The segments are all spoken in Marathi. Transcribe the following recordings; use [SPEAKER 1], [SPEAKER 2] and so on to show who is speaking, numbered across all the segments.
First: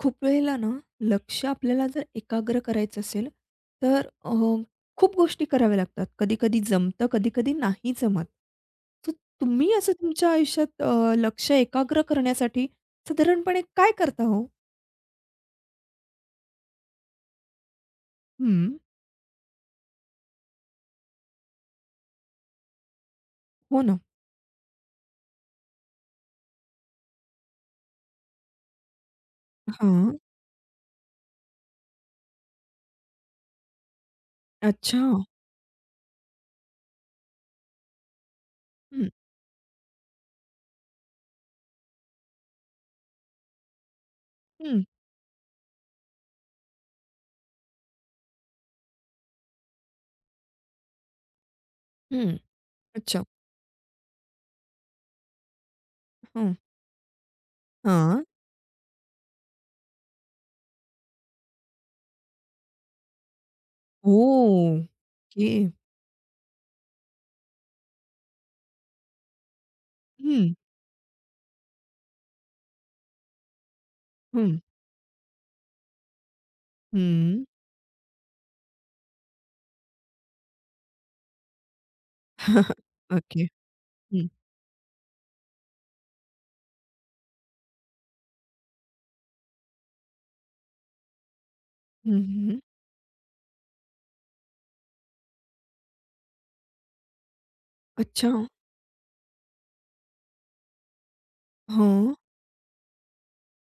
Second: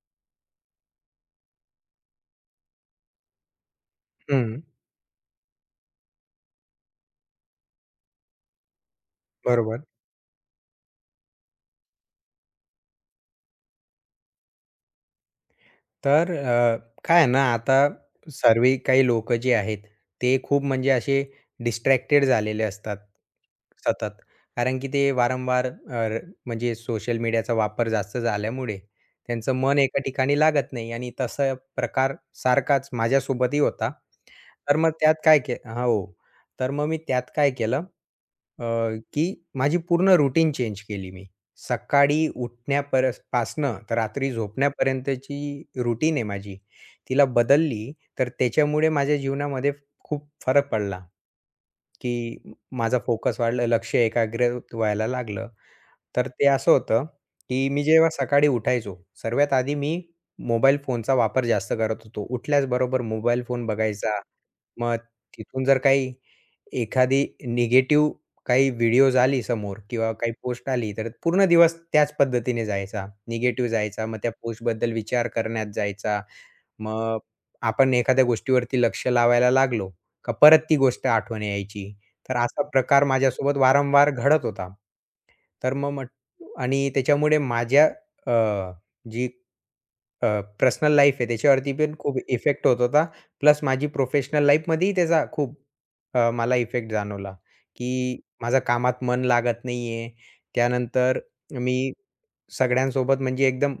[SPEAKER 1] खूप वेळेला ना, लक्ष आपल्याला जर एकाग्र करायचं असेल, तर
[SPEAKER 2] हं,
[SPEAKER 1] खूप गोष्टी कराव्या लागतात. कधी-कधी जमतं, कधी-कधी नाही जमत. तर तुम्ही
[SPEAKER 2] बरोबर.
[SPEAKER 1] असं तुमच्या आयुष्यात लक्ष एकाग्र करण्यासाठी साधारणपणे काय करता हो?
[SPEAKER 2] तर काय आहे ना, आता
[SPEAKER 1] हं.
[SPEAKER 2] सर्वे काही लोक जे आहेत, ते खूप म्हणजे असे डिस्ट्रॅक्टेड झालेले असतात
[SPEAKER 1] हो ना.
[SPEAKER 2] सतत. कारण की ते वारंवार र- म्हणजे सोशल मीडियाचा वापर जास्त झाल्यामुळे त्यांचं मन एका
[SPEAKER 1] हां.
[SPEAKER 2] ठिकाणी लागत नाही आणि तसा प्रकार सारखाच माझ्यासोबतही होता. तर मग
[SPEAKER 1] अच्छा.
[SPEAKER 2] त्यात काय के हो. तर मग मी त्यात काय केलं अ,
[SPEAKER 1] हं,
[SPEAKER 2] की माझी पूर्ण रुटीन चेंज केली मी. सकाळी पासनं तर रात्री
[SPEAKER 1] हं,
[SPEAKER 2] झोपण्यापर्यंतची रुटीन आहे माझी. तिला बदलली तर त्याच्यामुळे माझ्या जीवनामध्ये खूप फरक पडला, की
[SPEAKER 1] हं.
[SPEAKER 2] माझा
[SPEAKER 1] अच्छा.
[SPEAKER 2] फोकस वाढला, लक्ष एकाग्र व्हायला लागलं. तर ते
[SPEAKER 1] हं.
[SPEAKER 2] असं होतं, की मी जेव्हा
[SPEAKER 1] हां.
[SPEAKER 2] सकाळी उठायचो, सर्वात आधी मी मोबाईल फोनचा वापर जास्त करत होतो. उठल्याचबरोबर मोबाईल फोन बघायचा.
[SPEAKER 1] ओह!
[SPEAKER 2] मग
[SPEAKER 1] ओके.
[SPEAKER 2] तिथून जर काही एखादी निगेटिव्ह काही व्हिडिओज आली समोर किंवा काही
[SPEAKER 1] हं,
[SPEAKER 2] पोस्ट आली, तर पूर्ण दिवस त्याच पद्धतीने जायचा. निगेटिव्ह जायचा. मग त्या
[SPEAKER 1] हं,
[SPEAKER 2] पोस्टबद्दल विचार करण्यात जायचा. मग
[SPEAKER 1] हं.
[SPEAKER 2] आपण एखाद्या गोष्टीवरती लक्ष लावायला लागलो, का परत ती गोष्ट आठवण यायची. तर असा प्रकार
[SPEAKER 1] ओके.
[SPEAKER 2] माझ्यासोबत वारंवार
[SPEAKER 1] हं,
[SPEAKER 2] घडत होता. तर मग म्हट आणि त्याच्यामुळे माझ्या अ, जी अ, पर्सनल लाईफ आहे त्याच्यावरती पण खूप
[SPEAKER 1] हं, हं.
[SPEAKER 2] इफेक्ट होत होता. प्लस माझी प्रोफेशनल लाईफमध्येही त्याचा खूप मला इफेक्ट जाणवला, की
[SPEAKER 1] अच्छा.
[SPEAKER 2] माझं कामात मन लागत नाहीये. त्यानंतर मी
[SPEAKER 1] हां.
[SPEAKER 2] सगळ्यांसोबत म्हणजे एकदम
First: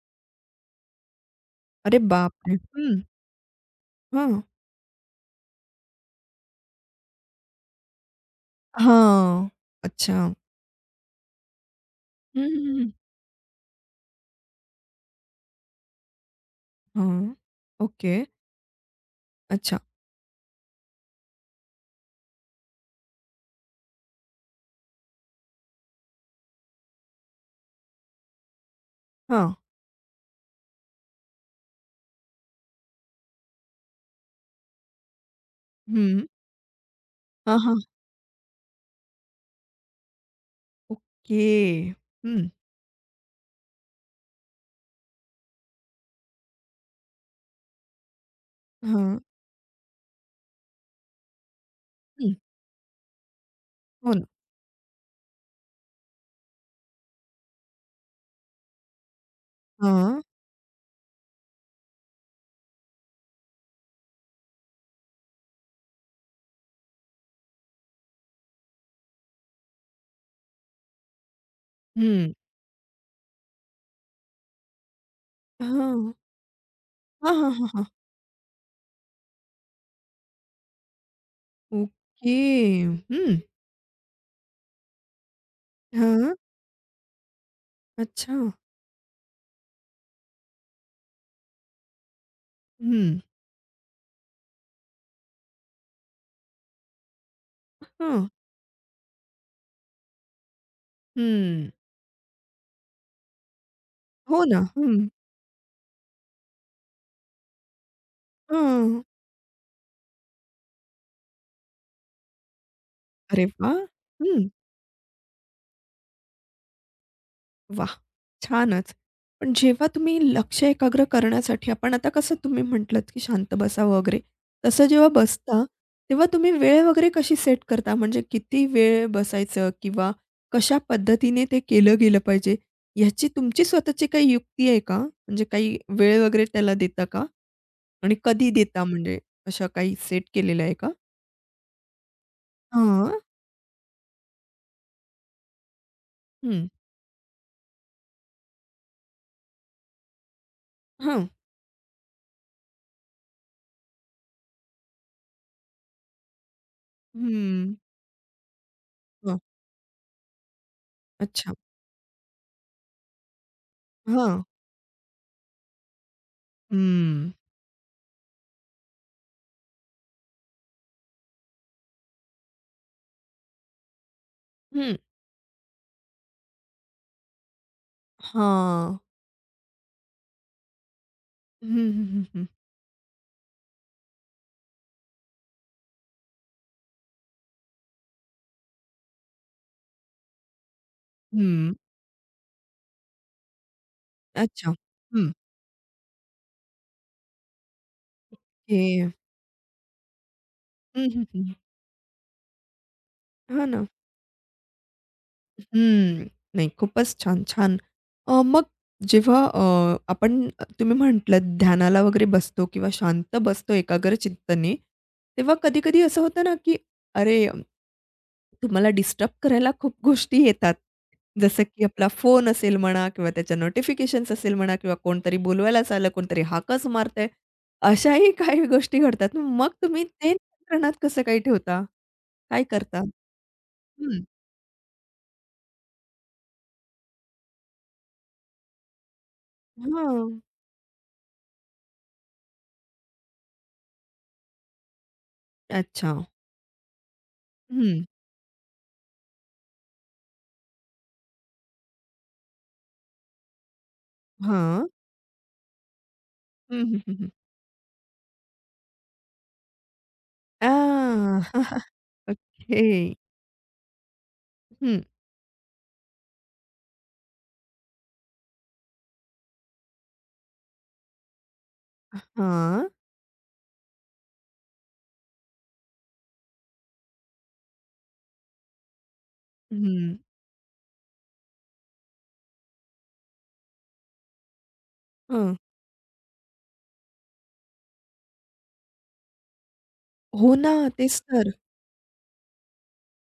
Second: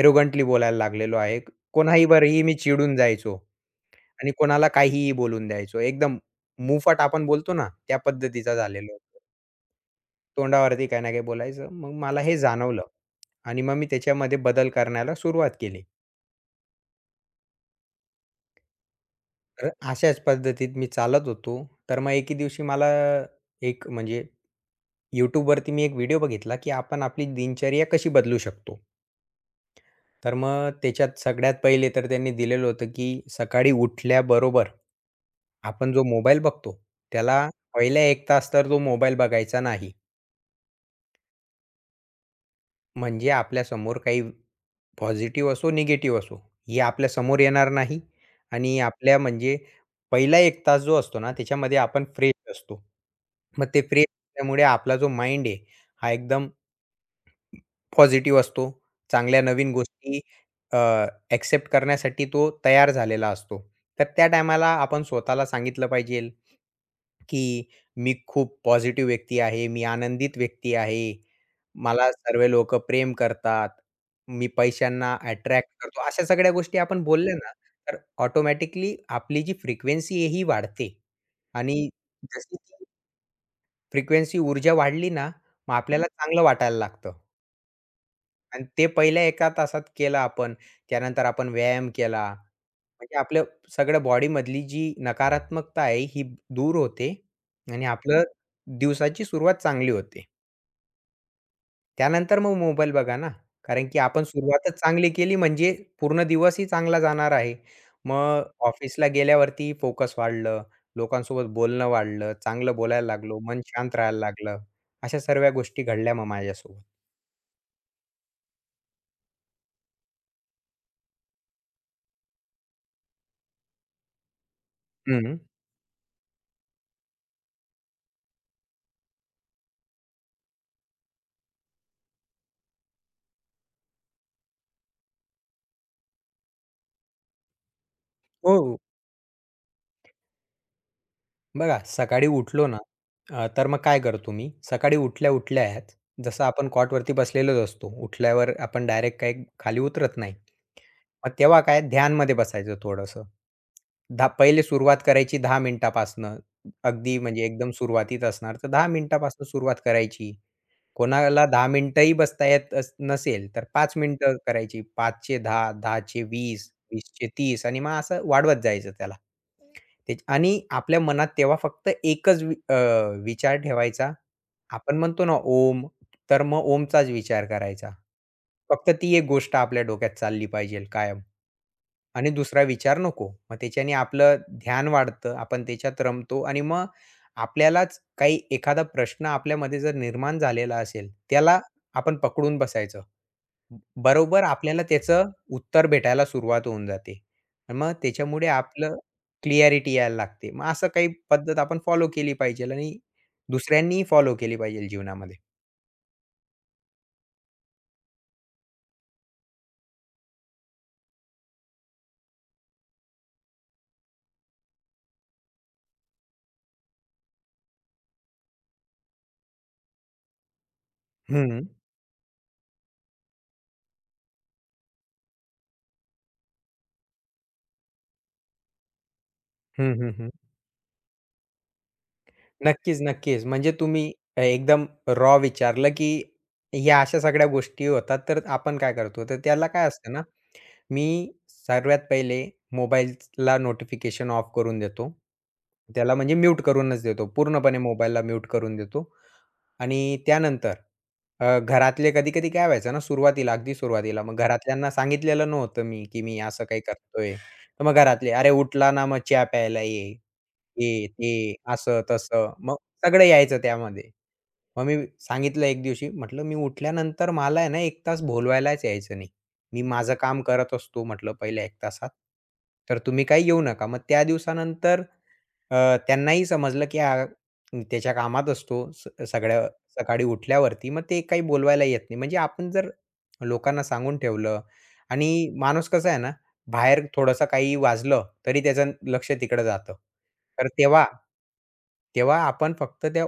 [SPEAKER 2] एरोगंटली बोलायला लागलेलो आहे.
[SPEAKER 1] अरे
[SPEAKER 2] कोणाहीवरही
[SPEAKER 1] बापरे!
[SPEAKER 2] मी चिडून
[SPEAKER 1] हं.
[SPEAKER 2] जायचो आणि
[SPEAKER 1] हां.
[SPEAKER 2] कोणाला काहीही बोलून द्यायचो. एकदम मुफट आपण बोलतो ना, त्या पद्धतीचा झालेलो होतो.
[SPEAKER 1] हां. अच्छा.
[SPEAKER 2] तोंडावरती काही ना काही बोलायचं. मग मला हे
[SPEAKER 1] हं, हं,
[SPEAKER 2] जाणवलं
[SPEAKER 1] हं.
[SPEAKER 2] आणि मग मी त्याच्यामध्ये बदल करण्याला सुरुवात केली.
[SPEAKER 1] हां. ओके.
[SPEAKER 2] तर
[SPEAKER 1] अच्छा.
[SPEAKER 2] अशाच पद्धतीत मी चालत होतो. तर मग एके दिवशी मला एक म्हणजे YouTubeवरती मी एक व्हिडिओ बघितला, की आपण आपली दिनचर्या कशी बदलू शकतो.
[SPEAKER 1] हां.
[SPEAKER 2] तर मग त्याच्यात सगळ्यात पहिले तर त्यांनी दिलेलं होतं, की सकाळी उठल्याबरोबर आपण जो
[SPEAKER 1] हं.
[SPEAKER 2] मोबाईल बघतो, त्याला
[SPEAKER 1] हां, हां.
[SPEAKER 2] पहिला 1 तास तर तो मोबाईल बघायचा नाही.
[SPEAKER 1] ओके. हं.
[SPEAKER 2] म्हणजे आपल्यासमोर काही पॉझिटिव्ह असो, निगेटिव्ह असो, हे आपल्या समोर येणार नाही आणि आपल्या
[SPEAKER 1] हां.
[SPEAKER 2] म्हणजे पहिला 1 तास जो असतो ना, त्याच्यामध्ये आपण
[SPEAKER 1] हं.
[SPEAKER 2] फ्रेश असतो. मग ते फ्रेश
[SPEAKER 1] हो ना.
[SPEAKER 2] असल्यामुळे आपला जो माइंड आहे, हा एकदम पॉझिटिव्ह असतो. चांगल्या नवीन गोष्टी
[SPEAKER 1] हां.
[SPEAKER 2] अ, एक्सेप्ट करण्यासाठी तो तयार झालेला असतो. तर त्या टायमाला आपण स्वतःला सांगितलं पाहिजे की मी खूप पॉझिटिव्ह व्यक्ती आहे, मी आनंदित व्यक्ती आहे. मला
[SPEAKER 1] हं.
[SPEAKER 2] सर्व लोकं प्रेम करतात. मी पैशांना अट्रॅक्ट करतो.
[SPEAKER 1] हां.
[SPEAKER 2] अशा सगळ्या गोष्टी आपण
[SPEAKER 1] हां,
[SPEAKER 2] बोलल्या
[SPEAKER 1] हां,
[SPEAKER 2] ना,
[SPEAKER 1] हां, हां.
[SPEAKER 2] तर ऑटोमॅटिकली आपली जी फ्रिक्वेन्सी आहे ही वाढते आणि
[SPEAKER 1] ओके.
[SPEAKER 2] जशी ती
[SPEAKER 1] हं.
[SPEAKER 2] फ्रिक्वेन्सी ऊर्जा वाढली ना, मग आपल्याला
[SPEAKER 1] हां.
[SPEAKER 2] चांगलं वाटायला लागतं.
[SPEAKER 1] अच्छा.
[SPEAKER 2] आणि ते पहिल्या एका तासात केलं आपण, त्यानंतर आपण व्यायाम केला. म्हणजे
[SPEAKER 1] हं.
[SPEAKER 2] आपल्या सगळ्या बॉडीमधली जी नकारात्मकता आहे ही दूर होते आणि आपलं
[SPEAKER 1] हां.
[SPEAKER 2] दिवसाची सुरुवात चांगली होते.
[SPEAKER 1] हं.
[SPEAKER 2] त्यानंतर मग मोबाईल बघा ना, कारण की आपण
[SPEAKER 1] हो ना.
[SPEAKER 2] सुरुवातच
[SPEAKER 1] हं.
[SPEAKER 2] चांगली केली म्हणजे पूर्ण दिवसही चांगला जाणार आहे. मग
[SPEAKER 1] हां.
[SPEAKER 2] ऑफिसला गेल्यावरती फोकस वाढलं, लोकांसोबत बोलणं वाढलं, चांगलं बोलायला लागलो,
[SPEAKER 1] अरे
[SPEAKER 2] मन
[SPEAKER 1] वाह!
[SPEAKER 2] शांत राहायला
[SPEAKER 1] हं.
[SPEAKER 2] लागलं. अशा सर्व गोष्टी घडल्या मग माझ्यासोबत.
[SPEAKER 1] वाह! छानच. पण जेव्हा तुम्ही लक्ष एकाग्र करण्यासाठी आपण आता कसं तुम्ही म्हटलत, की शांत बसावं वगैरे, तसं जेव्हा
[SPEAKER 2] हं.
[SPEAKER 1] बसता, तेव्हा तुम्ही वेळ वगैरे कशी सेट करता? म्हणजे किती वेळ बसायचं किंवा कशा पद्धतीने ते केलं गेलं पाहिजे, ह्याची तुमची स्वतःची काही युक्ती आहे का? म्हणजे काही वेळ वगैरे त्याला देता का? आणि कधी
[SPEAKER 2] हो.
[SPEAKER 1] देता म्हणजे अशा काही सेट केलेल्या आहे का?
[SPEAKER 2] बघा, सकाळी उठलो ना,
[SPEAKER 1] हां.
[SPEAKER 2] तर मग काय करतो मी, सकाळी उठल्या-उठल्या ह्याच जसं
[SPEAKER 1] हं.
[SPEAKER 2] आपण कॉटवरती बसलेलोच असतो. उठल्यावर आपण डायरेक्ट काही खाली उतरत नाही.
[SPEAKER 1] हां.
[SPEAKER 2] मग तेव्हा काय ध्यानमध्ये बसायचं थोडंसं. पहिले सुरुवात करायची 10 मिनिटापासनं. अगदी म्हणजे एकदम
[SPEAKER 1] हं.
[SPEAKER 2] सुरुवातीत असणार, तर 10
[SPEAKER 1] हां.
[SPEAKER 2] मिनिटापासून सुरुवात करायची. कोणाला
[SPEAKER 1] अच्छा.
[SPEAKER 2] 10 मिनिटंही बसता येत अस नसेल, तर 5 मिनिटं
[SPEAKER 1] हां.
[SPEAKER 2] करायची. 5 चे 10, 10 चे 20,
[SPEAKER 1] हं.
[SPEAKER 2] आणि मग असं वाढवत जायचं त्याला. ते आणि आपल्या मनात तेव्हा फक्त एकच विचार ठेवायचा.
[SPEAKER 1] हं.
[SPEAKER 2] आपण म्हणतो ना ओम, तर मग ओमचाच विचार करायचा. फक्त
[SPEAKER 1] हां.
[SPEAKER 2] ती एक गोष्ट आपल्या डोक्यात चालली पाहिजे कायम.
[SPEAKER 1] हं, हं, हं,
[SPEAKER 2] आणि
[SPEAKER 1] हं.
[SPEAKER 2] दुसरा विचार नको. मग त्याच्याने आपलं ध्यान वाढतं. आपण त्याच्यात रमतो आणि मग आपल्यालाच काही एखादा प्रश्न आपल्यामध्ये जर निर्माण झालेला असेल, त्याला
[SPEAKER 1] हं.
[SPEAKER 2] आपण पकडून बसायचं. बरोबर
[SPEAKER 1] अच्छा.
[SPEAKER 2] आपल्याला त्याचं
[SPEAKER 1] हं.
[SPEAKER 2] उत्तर भेटायला सुरुवात होऊन जाते. आणि मग त्याच्यामुळे आपलं
[SPEAKER 1] हे
[SPEAKER 2] क्लॅरिटी यायला लागते. मग असं
[SPEAKER 1] हं,
[SPEAKER 2] काही
[SPEAKER 1] हं, हं.
[SPEAKER 2] पद्धत आपण फॉलो केली पाहिजेल आणि
[SPEAKER 1] हां ना.
[SPEAKER 2] दुसऱ्यांनीही फॉलो केली पाहिजेल जीवनामध्ये.
[SPEAKER 1] हं. नाही खूपच छान, छान. अ, मग जेव्हा अ, आपण तुम्ही म्हटलंत ध्यानाला वगैरे बसतो किंवा शांत बसतो एकाग्र चित्ताने, तेव्हा कधी-कधी असं होतं ना, की अरे, तुम्हाला डिस्टर्ब करायला खूप गोष्टी येतात. जसं
[SPEAKER 2] हं.
[SPEAKER 1] की आपला फोन असेल म्हणा किंवा त्याच्या नोटिफिकेशन्स असेल म्हणा किंवा कोणतरी बोलवायलाच आलं, कोणतरी हाकच मारतंय. अशाही काही गोष्टी घडतात. मग
[SPEAKER 2] हं,
[SPEAKER 1] तुम्ही
[SPEAKER 2] हं,
[SPEAKER 1] ते
[SPEAKER 2] हं.
[SPEAKER 1] नियंत्रणात कसं काही ठेवता? काय
[SPEAKER 2] नक्कीच,
[SPEAKER 1] करता?
[SPEAKER 2] नक्कीच. म्हणजे तुम्ही
[SPEAKER 1] हं.
[SPEAKER 2] एकदम रॉ विचारलं, की या अशा सगळ्या गोष्टी होतात, तर आपण काय करतो? तर त्याला काय असतं ना,
[SPEAKER 1] हां.
[SPEAKER 2] मी सर्वात पहिले मोबाईलला नोटिफिकेशन ऑफ करून देतो.
[SPEAKER 1] अच्छा.
[SPEAKER 2] त्याला म्हणजे म्यूट करूनच देतो. पूर्णपणे
[SPEAKER 1] हं.
[SPEAKER 2] मोबाईलला म्यूट करून देतो. आणि त्यानंतर घरातले कधी-कधी काय व्हायचं ना, सुरुवातीला, अगदी सुरुवातीला मग
[SPEAKER 1] हां.
[SPEAKER 2] घरातल्यांना सांगितलेलं नव्हतं मी, की मी असं काही
[SPEAKER 1] हं, हं, हं, हं.
[SPEAKER 2] करतोय. तर मग घरातले, "अरे उठला ना, मग चहा प्यायला ये." हे,
[SPEAKER 1] आ,
[SPEAKER 2] ते, असं-तसं. मग
[SPEAKER 1] ओके.
[SPEAKER 2] सगळं यायचं त्यामध्ये. मग मी
[SPEAKER 1] हं.
[SPEAKER 2] सांगितलं एक दिवशी, म्हटलं, "मी उठल्यानंतर मला आहे ना, 1 तास भोलवायलाच यायचं नाही. मी माझं काम करत असतो," म्हटलं, "पहिल्या 1 तासात.
[SPEAKER 1] हां.
[SPEAKER 2] तर तुम्ही काही येऊ नका." मग त्या दिवसानंतर अ, त्यांनाही समजलं, की हा त्याच्या कामात असतो सगळ्या
[SPEAKER 1] हं.
[SPEAKER 2] सकाळी उठल्यावरती मग ते काही बोलवायला येत नाही. म्हणजे आपण जर लोकांना सांगून ठेवलं आणि
[SPEAKER 1] हं.
[SPEAKER 2] माणूस कसा आहे ना, बाहेर थोडंसं काही वाजलं, तरी त्याचं लक्ष तिकडं जातं.
[SPEAKER 1] हो
[SPEAKER 2] तर
[SPEAKER 1] ना,
[SPEAKER 2] तेव्हा
[SPEAKER 1] तेच तर.
[SPEAKER 2] तेव्हा आपण फक्त त्या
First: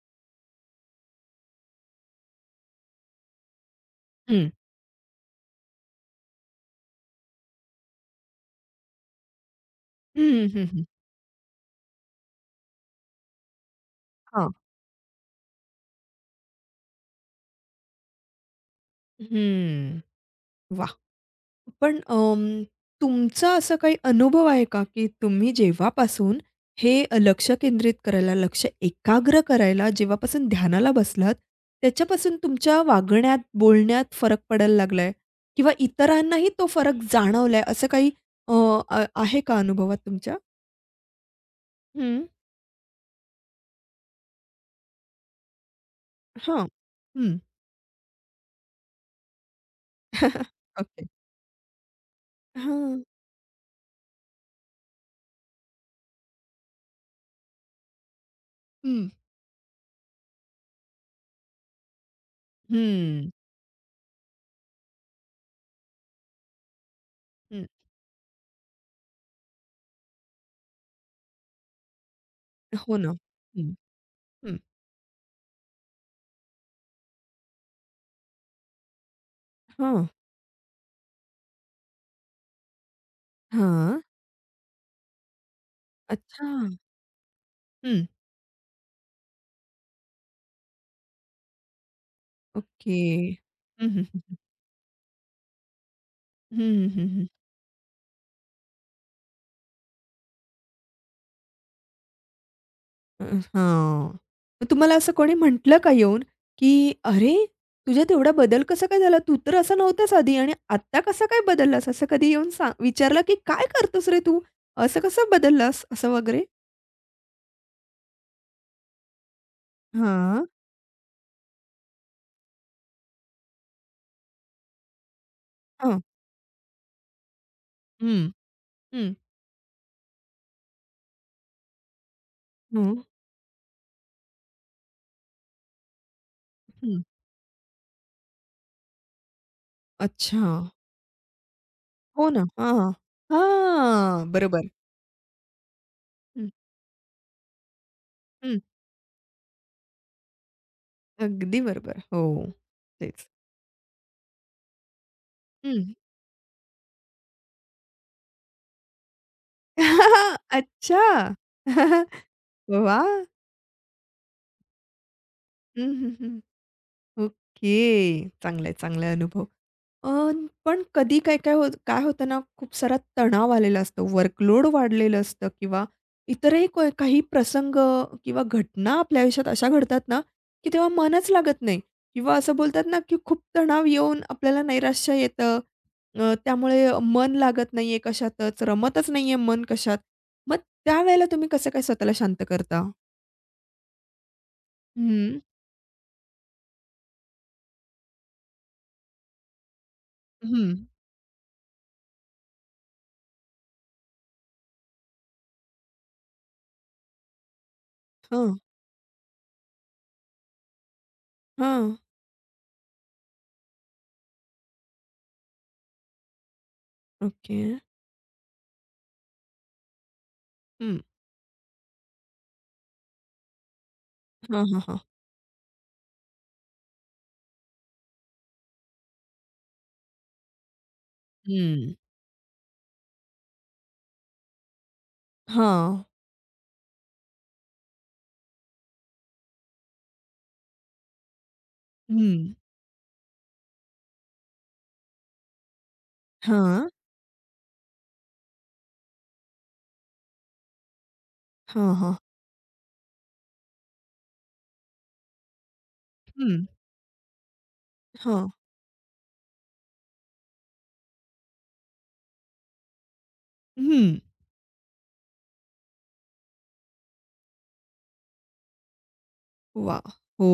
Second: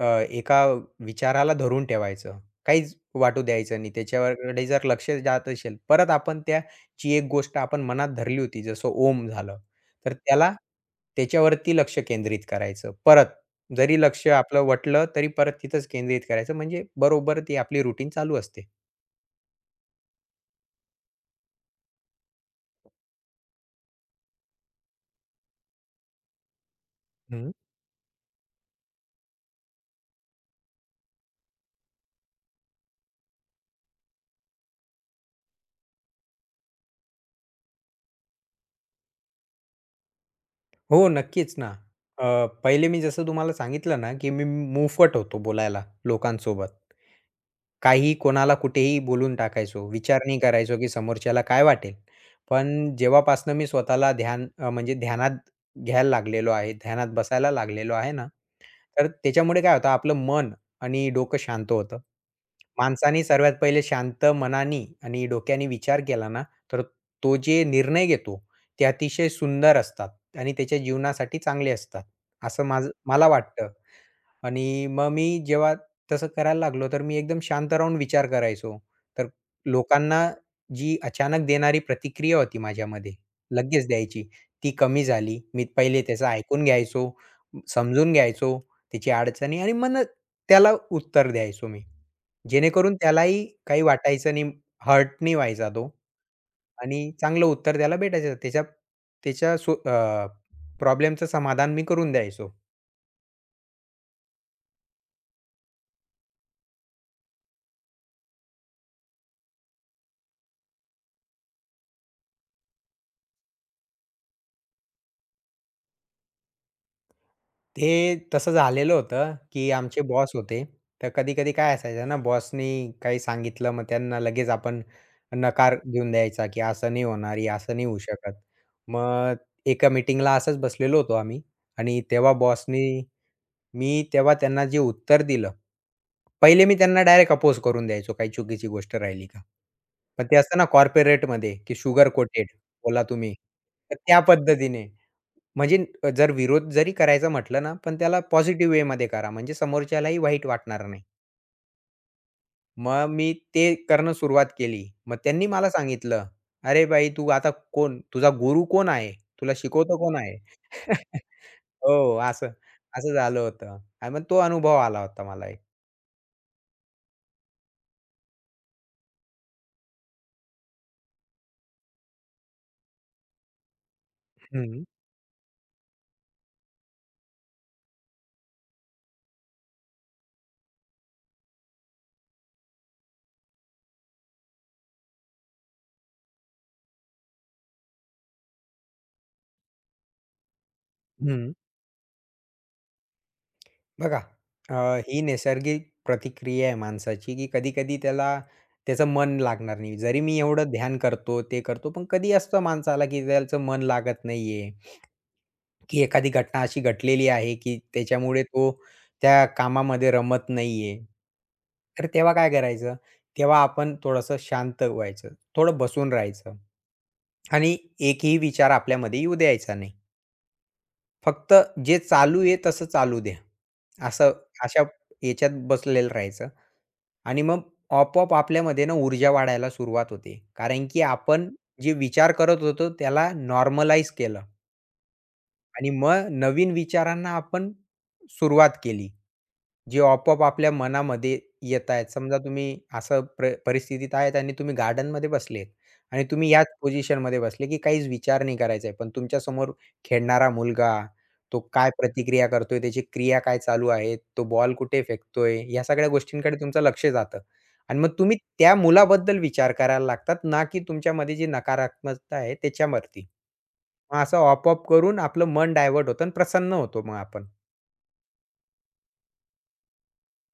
[SPEAKER 2] एका विचाराला धरून ठेवायचं. काहीच वाटू द्यायचं नाही.
[SPEAKER 1] हं.
[SPEAKER 2] त्याच्याकडे जर लक्ष जात असेल, परत आपण त्याची एक गोष्ट आपण मनात धरली होती, जसं ओम झालं, तर
[SPEAKER 1] हं,
[SPEAKER 2] त्याला
[SPEAKER 1] हं, हं.
[SPEAKER 2] त्याच्यावरती लक्ष केंद्रित करायचं. परत जरी लक्ष
[SPEAKER 1] हां.
[SPEAKER 2] आपलं वटलं, तरी परत तिथंच केंद्रित करायचं. म्हणजे बरोबर ती आपली रुटीन चालू असते.
[SPEAKER 1] हं. पण अं, तुमचा असा काही अनुभव आहे का, की तुम्ही जेव्हापासून हे लक्ष
[SPEAKER 2] हं.
[SPEAKER 1] केंद्रित करायला, लक्ष एकाग्र करायला जेव्हापासून ध्यानाला बसलात, त्याच्यापासून तुमच्या वागण्यात, बोलण्यात फरक पडायला लागलाय किंवा इतरांनाही तो फरक जाणवलाय असं काही अ, अ, आहे का अनुभवात तुमच्या?
[SPEAKER 2] हो, नक्कीच ना.
[SPEAKER 1] हं.
[SPEAKER 2] अ, पहिले मी जसं तुम्हाला सांगितलं ना, की मी मुफट होतो बोलायला
[SPEAKER 1] हां.
[SPEAKER 2] लोकांसोबत.
[SPEAKER 1] हं.
[SPEAKER 2] काही कोणाला, कुठेही बोलून टाकायचो. विचार नाही करायचो, की
[SPEAKER 1] ओके.
[SPEAKER 2] समोरच्याला काय वाटेल. पण
[SPEAKER 1] हां.
[SPEAKER 2] जेव्हापासनं मी स्वतःला म्हणजे ध्यानात घ्यायला लागलेलो आहे, ध्यानात बसायला लागलेलो आहे ना, तर
[SPEAKER 1] हं.
[SPEAKER 2] त्याच्यामुळे काय होतं आपलं मन आणि डोकं शांत होतं. माणसाने
[SPEAKER 1] हं.
[SPEAKER 2] सर्वात पहिले शांत मनानी आणि डोक्याने विचार केला ना, तर तो जे
[SPEAKER 1] हं.
[SPEAKER 2] निर्णय घेतो, ते अतिशय सुंदर असतात. आणि त्याच्या जीवनासाठी चांगले असतात, असं माझं
[SPEAKER 1] हो ना.
[SPEAKER 2] मला वाटतं.
[SPEAKER 1] हं. हं.
[SPEAKER 2] आणि मग मी जेव्हा तसं करायला लागलो, तर मी एकदम शांत राहून विचार करायचो. तर
[SPEAKER 1] हां.
[SPEAKER 2] लोकांना जी अचानक देणारी प्रतिक्रिया होती माझ्यामध्ये, लगेच
[SPEAKER 1] हां.
[SPEAKER 2] द्यायची, ती कमी झाली. मी पहिले त्याचं
[SPEAKER 1] अच्छा.
[SPEAKER 2] ऐकून घ्यायचो, समजून घ्यायचो त्याची अडचणी आणि मग त्याला उत्तर द्यायचो मी. जेणेकरून
[SPEAKER 1] ओके.
[SPEAKER 2] त्यालाही काही
[SPEAKER 1] हं, हं.
[SPEAKER 2] वाटायचं नाही, हर्ट नाही व्हायचा तो
[SPEAKER 1] हं, हं,
[SPEAKER 2] आणि
[SPEAKER 1] हं,
[SPEAKER 2] चांगलं उत्तर त्याला भेटायचं. त्याच्या त्याच्या प्रॉब्लेमचं समाधान मी करून द्यायचो.
[SPEAKER 1] अ, हां. मग तुम्हाला असं कोणी म्हटलं का येऊन, की "अरे, तुझ्यात एवढा बदल कसा काय झाला? तू तर असा नव्हतास आधी आणि आत्ता कसा काय बदललास?" असं कधी येऊन विचारलं, की "काय करतोस रे तू? असं कसं बदललास?" असं वगैरे?
[SPEAKER 2] ते तसं झालेलं होतं, की आमचे बॉस
[SPEAKER 1] हां.
[SPEAKER 2] होते. तर कधी-कधी काय असायचं ना, बॉसनी काही सांगितलं, मग त्यांना लगेच आपण नकार
[SPEAKER 1] हां.
[SPEAKER 2] देऊन द्यायचा, की असं नाही होणार, हे असं नाही होऊ
[SPEAKER 1] हं,
[SPEAKER 2] शकत.
[SPEAKER 1] हं,
[SPEAKER 2] मग एका मीटिंगला असंच बसलेलो होतो आम्ही आणि तेव्हा
[SPEAKER 1] हं.
[SPEAKER 2] बॉसनी मी तेव्हा त्यांना जे उत्तर दिलं, पहिले मी
[SPEAKER 1] हं.
[SPEAKER 2] त्यांना डायरेक्ट अपोज करून द्यायचो, काही चुकीची गोष्ट राहिली का. पण ते
[SPEAKER 1] अच्छा.
[SPEAKER 2] असतं ना कॉर्पोरेटमध्ये, की शुगर
[SPEAKER 1] हो ना.
[SPEAKER 2] कोटेड
[SPEAKER 1] हां.
[SPEAKER 2] बोला तुम्ही. तर त्या
[SPEAKER 1] हां. बरोबर.
[SPEAKER 2] पद्धतीने. म्हणजे जर
[SPEAKER 1] हं,
[SPEAKER 2] विरोध जरी करायचा म्हटलं ना, पण त्याला
[SPEAKER 1] हं.
[SPEAKER 2] पॉझिटिव्ह वेमध्ये करा, म्हणजे समोरच्यालाही वाईट वाटणार नाही.
[SPEAKER 1] अगदी बरोबर. हो.
[SPEAKER 2] मग
[SPEAKER 1] तेच.
[SPEAKER 2] मी ते करणं सुरुवात केली. मग त्यांनी मला सांगितलं, "अरे बाई तू आता कोण? तुझा गुरु कोण आहे? तुला शिकवतं कोण आहे?"
[SPEAKER 1] अच्छा.
[SPEAKER 2] हो, असं असं
[SPEAKER 1] वाह!
[SPEAKER 2] झालं होतं आणि मग तो अनुभव आला होता मला एक.
[SPEAKER 1] हं, हं, हं. ओके. चांगला चांगला अनुभव. अ, पण कधी काय-काय होत काय होतं ना, खूप सारा तणाव आलेला असतो, वर्कलोड
[SPEAKER 2] हं,
[SPEAKER 1] वाढलेलं असतं किंवा इतरही काही प्रसंग किंवा घटना आपल्या आयुष्यात अशा घडतात ना, की तेव्हा मनच लागत नाही किंवा असं बोलतात ना, की खूप तणाव येऊन आपल्याला नैराश्य येतं. अ, त्यामुळे मन लागत नाहीये कशातच, रमतच नाहीये मन कशात. मग त्यावेळेला तुम्ही
[SPEAKER 2] हं.
[SPEAKER 1] कसं काय स्वतःला शांत करता?
[SPEAKER 2] बघा, अ, ही
[SPEAKER 1] हं,
[SPEAKER 2] नैसर्गिक प्रतिक्रिया आहे माणसाची, की कधी-कधी त्याला त्याचं मन लागणार नाही. जरी मी एवढं
[SPEAKER 1] हं.
[SPEAKER 2] ध्यान करतो, ते करतो, पण कधी असतं माणसाला, की त्याचं मन लागत नाहीये, की एखादी घटना अशी घडलेली आहे, की त्याच्यामुळे
[SPEAKER 1] हां,
[SPEAKER 2] तो त्या कामामध्ये रमत नाहीये.
[SPEAKER 1] हां.
[SPEAKER 2] तर तेव्हा काय करायचं? तेव्हा आपण थोडंसं शांत व्हायचं, थोडं बसून राहायचं
[SPEAKER 1] ओके.
[SPEAKER 2] आणि एकही विचार आपल्यामध्ये येऊ द्यायचा नाही.
[SPEAKER 1] हं.
[SPEAKER 2] फक्त जे चालू आहे तसं चालू द्या. असं
[SPEAKER 1] हां, हां,
[SPEAKER 2] अशा
[SPEAKER 1] हां.
[SPEAKER 2] याच्यात बसलेलं राहायचं आणि मग आपोआप आपल्यामध्ये ना ऊर्जा वाढायला सुरुवात होते. कारण की आपण जे
[SPEAKER 1] हं.
[SPEAKER 2] विचार करत होतो त्याला नॉर्मलाईज केलं आणि
[SPEAKER 1] हां.
[SPEAKER 2] मग नवीन विचारांना आपण सुरुवात केली. जे आपोआप आपल्या मनामध्ये येत आहेत. समजा
[SPEAKER 1] हं.
[SPEAKER 2] तुम्ही असं परिस्थितीत आहेत आणि तुम्ही गार्डनमध्ये बसलेत आणि तुम्ही याच
[SPEAKER 1] हां.
[SPEAKER 2] पोझिशनमध्ये बसले, की काहीच विचार नाही करायचा आहे. पण तुमच्यासमोर खेळणारा मुलगा, तो काय
[SPEAKER 1] हां, हां.
[SPEAKER 2] प्रतिक्रिया करतोय, त्याची क्रिया काय चालू आहे, तो बॉल कुठे फेकतोय, या सगळ्या गोष्टींकडे
[SPEAKER 1] हं.
[SPEAKER 2] तुमचं लक्ष जातं. आणि मग तुम्ही
[SPEAKER 1] हां.
[SPEAKER 2] त्या मुलाबद्दल विचार करायला लागतात ना, की तुमच्यामध्ये जी नकारात्मकता आहे त्याच्यावरती.
[SPEAKER 1] हं.
[SPEAKER 2] मग असं आपोआप करून आपलं मन डायव्हर्ट होतं आणि प्रसन्न होतो मग आपण.
[SPEAKER 1] वा, हो.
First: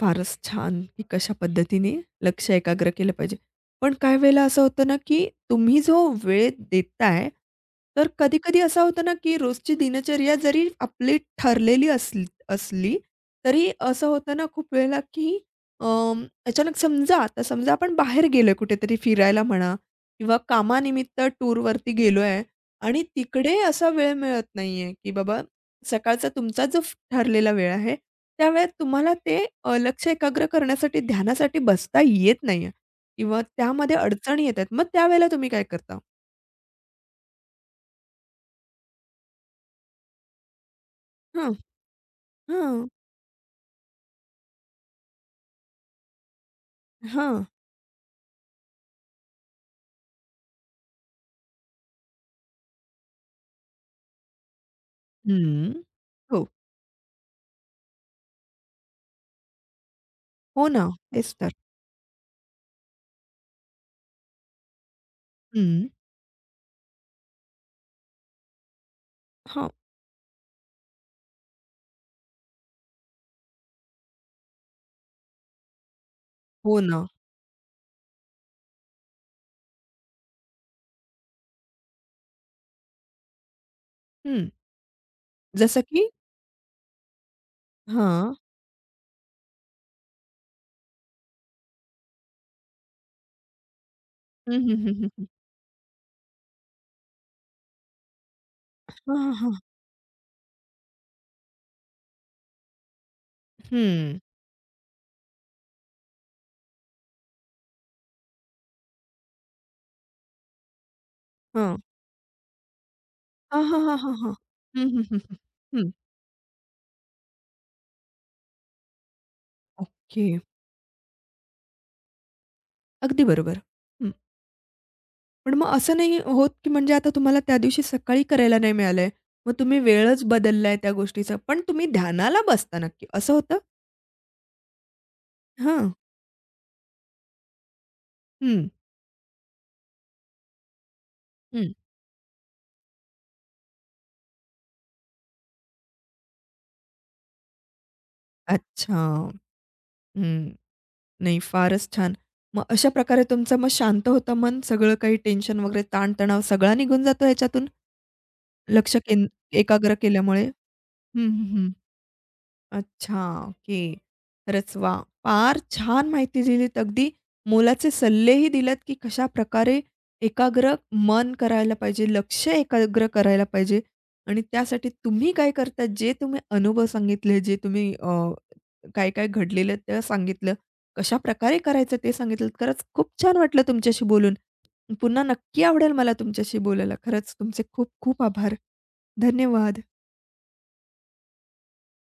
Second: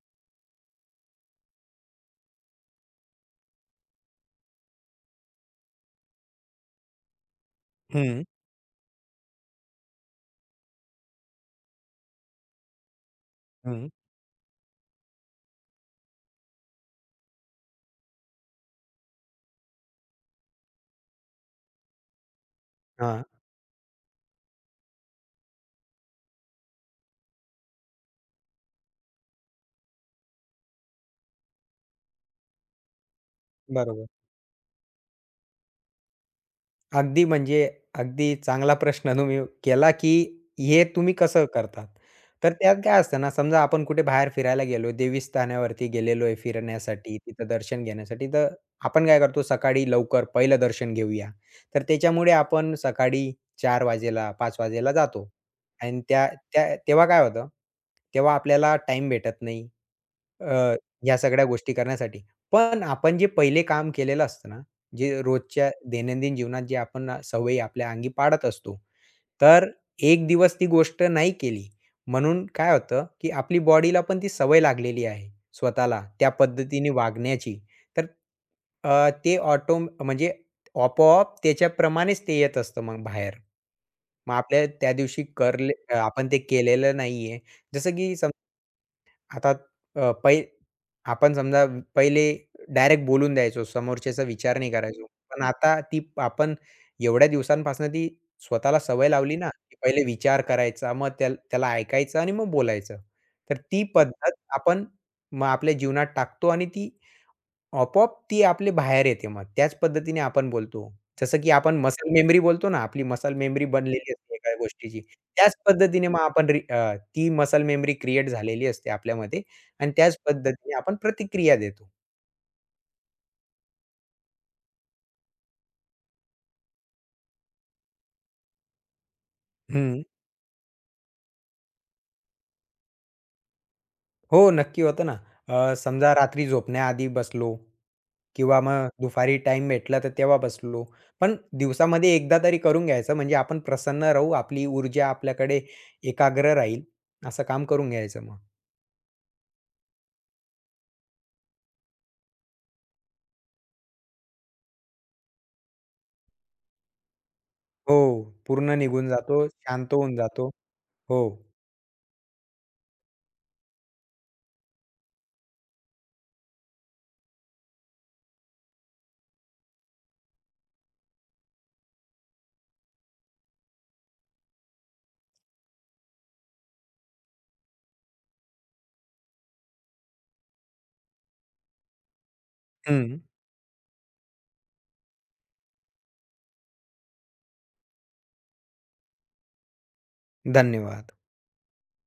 [SPEAKER 1] फारच छान, की कशा पद्धतीने लक्ष एकाग्र केलं पाहिजे. पण काही वेळेला असं होतं ना, की तुम्ही जो वेळ देताय, तर
[SPEAKER 2] हं,
[SPEAKER 1] कधी-कधी असं होतं ना, की रोजची दिनचर्या जरी आपली ठरलेली असली असली, तरी
[SPEAKER 2] हं.
[SPEAKER 1] असं होतं ना खूप वेळेला, की अचानक समजा आता समजा आपण बाहेर गेलोय कुठेतरी फिरायला म्हणा किंवा कामानिमित्त टूरवरती गेलोय आणि
[SPEAKER 2] हां,
[SPEAKER 1] तिकडे असा वेळ मिळत नाहीये, की बाबा सकाळचा तुमचा जो ठरलेला वेळ आहे त्यावेळेत तुम्हाला ते लक्ष एकाग्र करण्यासाठी ध्यानासाठी बसता येत नाहीये किंवा त्यामध्ये
[SPEAKER 2] बरोबर.
[SPEAKER 1] अडचणी येतात. मग त्यावेळेला तुम्ही काय करता?
[SPEAKER 2] अगदी म्हणजे अगदी चांगला प्रश्न तुम्ही केला, की हे तुम्ही कसं
[SPEAKER 1] हां,
[SPEAKER 2] करतात? तर त्यात
[SPEAKER 1] हां,
[SPEAKER 2] काय असतं ना, समजा आपण कुठे बाहेर फिरायला गेलो, देवीस्थानावरती गेलेलो आहे फिरण्यासाठी,
[SPEAKER 1] हां.
[SPEAKER 2] तिथं दर्शन घेण्यासाठी, तर आपण काय करतो, सकाळी लवकर पहिलं दर्शन घेऊया. तर त्याच्यामुळे आपण सकाळी 4 वाजेला, 5 वाजेला जातो
[SPEAKER 1] हं.
[SPEAKER 2] आणि त्या
[SPEAKER 1] हो.
[SPEAKER 2] त्या तेव्हा काय होतं, तेव्हा आपल्याला टाईम भेटत नाही
[SPEAKER 1] हो
[SPEAKER 2] अ,
[SPEAKER 1] ना.
[SPEAKER 2] ह्या
[SPEAKER 1] तेच
[SPEAKER 2] सगळ्या
[SPEAKER 1] तर.
[SPEAKER 2] गोष्टी करण्यासाठी. पण आपण जे पहिले काम केलेलं असतं ना जे रोजच्या
[SPEAKER 1] हं.
[SPEAKER 2] दैनंदिन जीवनात जे आपण सवयी आपल्या अंगी पाडत असतो. तर
[SPEAKER 1] हां.
[SPEAKER 2] एक दिवस ती गोष्ट नाही केली, म्हणून काय होतं, की आपली बॉडीला पण ती सवय लागलेली आहे स्वतःला त्या
[SPEAKER 1] हो
[SPEAKER 2] पद्धतीने
[SPEAKER 1] ना.
[SPEAKER 2] वागण्याची. तर ते ऑटो म्हणजे आपोआप त्याच्याप्रमाणेच ते येत असतं मग बाहेर. मग
[SPEAKER 1] हं.
[SPEAKER 2] आपल्या त्या दिवशी
[SPEAKER 1] जसं की
[SPEAKER 2] आपण ते केलेलं नाहीये. जसं की
[SPEAKER 1] हां.
[SPEAKER 2] आता अ, पै आपण समजा पहिले डायरेक्ट बोलून द्यायचो, समोरच्याचा
[SPEAKER 1] हं,
[SPEAKER 2] विचार नाही
[SPEAKER 1] हं, हं,
[SPEAKER 2] करायचो.
[SPEAKER 1] हं, हं.
[SPEAKER 2] पण आता ती आपण एवढ्या दिवसांपासून ती स्वतःला सवय
[SPEAKER 1] हां, हां,
[SPEAKER 2] लावली ना,
[SPEAKER 1] हां.
[SPEAKER 2] की पहिले विचार करायचा, मग त्याला ऐकायचं आणि मग बोलायचं. तर ती
[SPEAKER 1] हं.
[SPEAKER 2] पद्धत आपण मग आपल्या जीवनात टाकतो आणि ती आपोआप ती आपली बाहेर येते मग. त्याच पद्धतीने आपण बोलतो. जसं की आपण
[SPEAKER 1] हां.
[SPEAKER 2] मसल मेमरी बोलतो ना, आपली मसल
[SPEAKER 1] हां,
[SPEAKER 2] मेमरी
[SPEAKER 1] हां, हां,
[SPEAKER 2] बनलेली
[SPEAKER 1] हां, हां.
[SPEAKER 2] असते एका
[SPEAKER 1] हं,
[SPEAKER 2] गोष्टीची.
[SPEAKER 1] हं, हं, हं.
[SPEAKER 2] त्याच
[SPEAKER 1] हं.
[SPEAKER 2] पद्धतीने मग आपण ती मसल मेमरी क्रिएट झालेली असते आपल्यामध्ये आणि त्याच
[SPEAKER 1] ओके.
[SPEAKER 2] पद्धतीने आपण प्रतिक्रिया देतो.
[SPEAKER 1] अगदी बरोबर. पण मग असं नाही होत, की म्हणजे आता तुम्हाला त्या दिवशी सकाळी करायला नाही मिळालंय. मग तुम्ही
[SPEAKER 2] हं.
[SPEAKER 1] वेळच बदललाय त्या गोष्टीचा, पण तुम्ही ध्यानाला बसता नक्की असं होतं?
[SPEAKER 2] हो, नक्की होतं ना.
[SPEAKER 1] हां.
[SPEAKER 2] समजा रात्री झोपण्याआधी बसलो किंवा
[SPEAKER 1] हं.
[SPEAKER 2] मग दुपारी टाईम भेटला तर तेव्हा बसलो. पण
[SPEAKER 1] हं.
[SPEAKER 2] दिवसामध्ये एकदा तरी करून घ्यायचं म्हणजे आपण प्रसन्न राहू, आपली ऊर्जा आपल्याकडे एकाग्र राहील, असं काम करून घ्यायचं मग.
[SPEAKER 1] अच्छा. हं. नाही फारच छान. मग अशा प्रकारे तुमचं मग शांत होतं मन, सगळं काही टेन्शन वगैरे ताणतणाव सगळा निघून जातो ह्याच्यातून
[SPEAKER 2] हो, पूर्ण
[SPEAKER 1] लक्ष
[SPEAKER 2] निघून जातो,
[SPEAKER 1] एकाग्र
[SPEAKER 2] शांत होऊन
[SPEAKER 1] केल्यामुळे?
[SPEAKER 2] जातो. हो.
[SPEAKER 1] हं, हं, हं. अच्छा, ओके. खरंच वाह! फार छान माहिती दिलीत. अगदी मोलाचे सल्लेही दिलेत, की कशा प्रकारे एकाग्र मन करायला पाहिजे, लक्ष एकाग्र करायला पाहिजे आणि त्यासाठी तुम्ही काय करता, जे तुम्ही अनुभव सांगितले, जे तुम्ही काय-काय घडलेलं ते सांगितलं, कशाप्रकारे करायचं ते सांगितलंत. खरंच खूप
[SPEAKER 2] हं.
[SPEAKER 1] छान वाटलं तुमच्याशी बोलून. पुन्हा नक्की आवडेल मला तुमच्याशी बोलायला. खरंच तुमचे खूप खूप आभार. धन्यवाद.
[SPEAKER 2] धन्यवाद.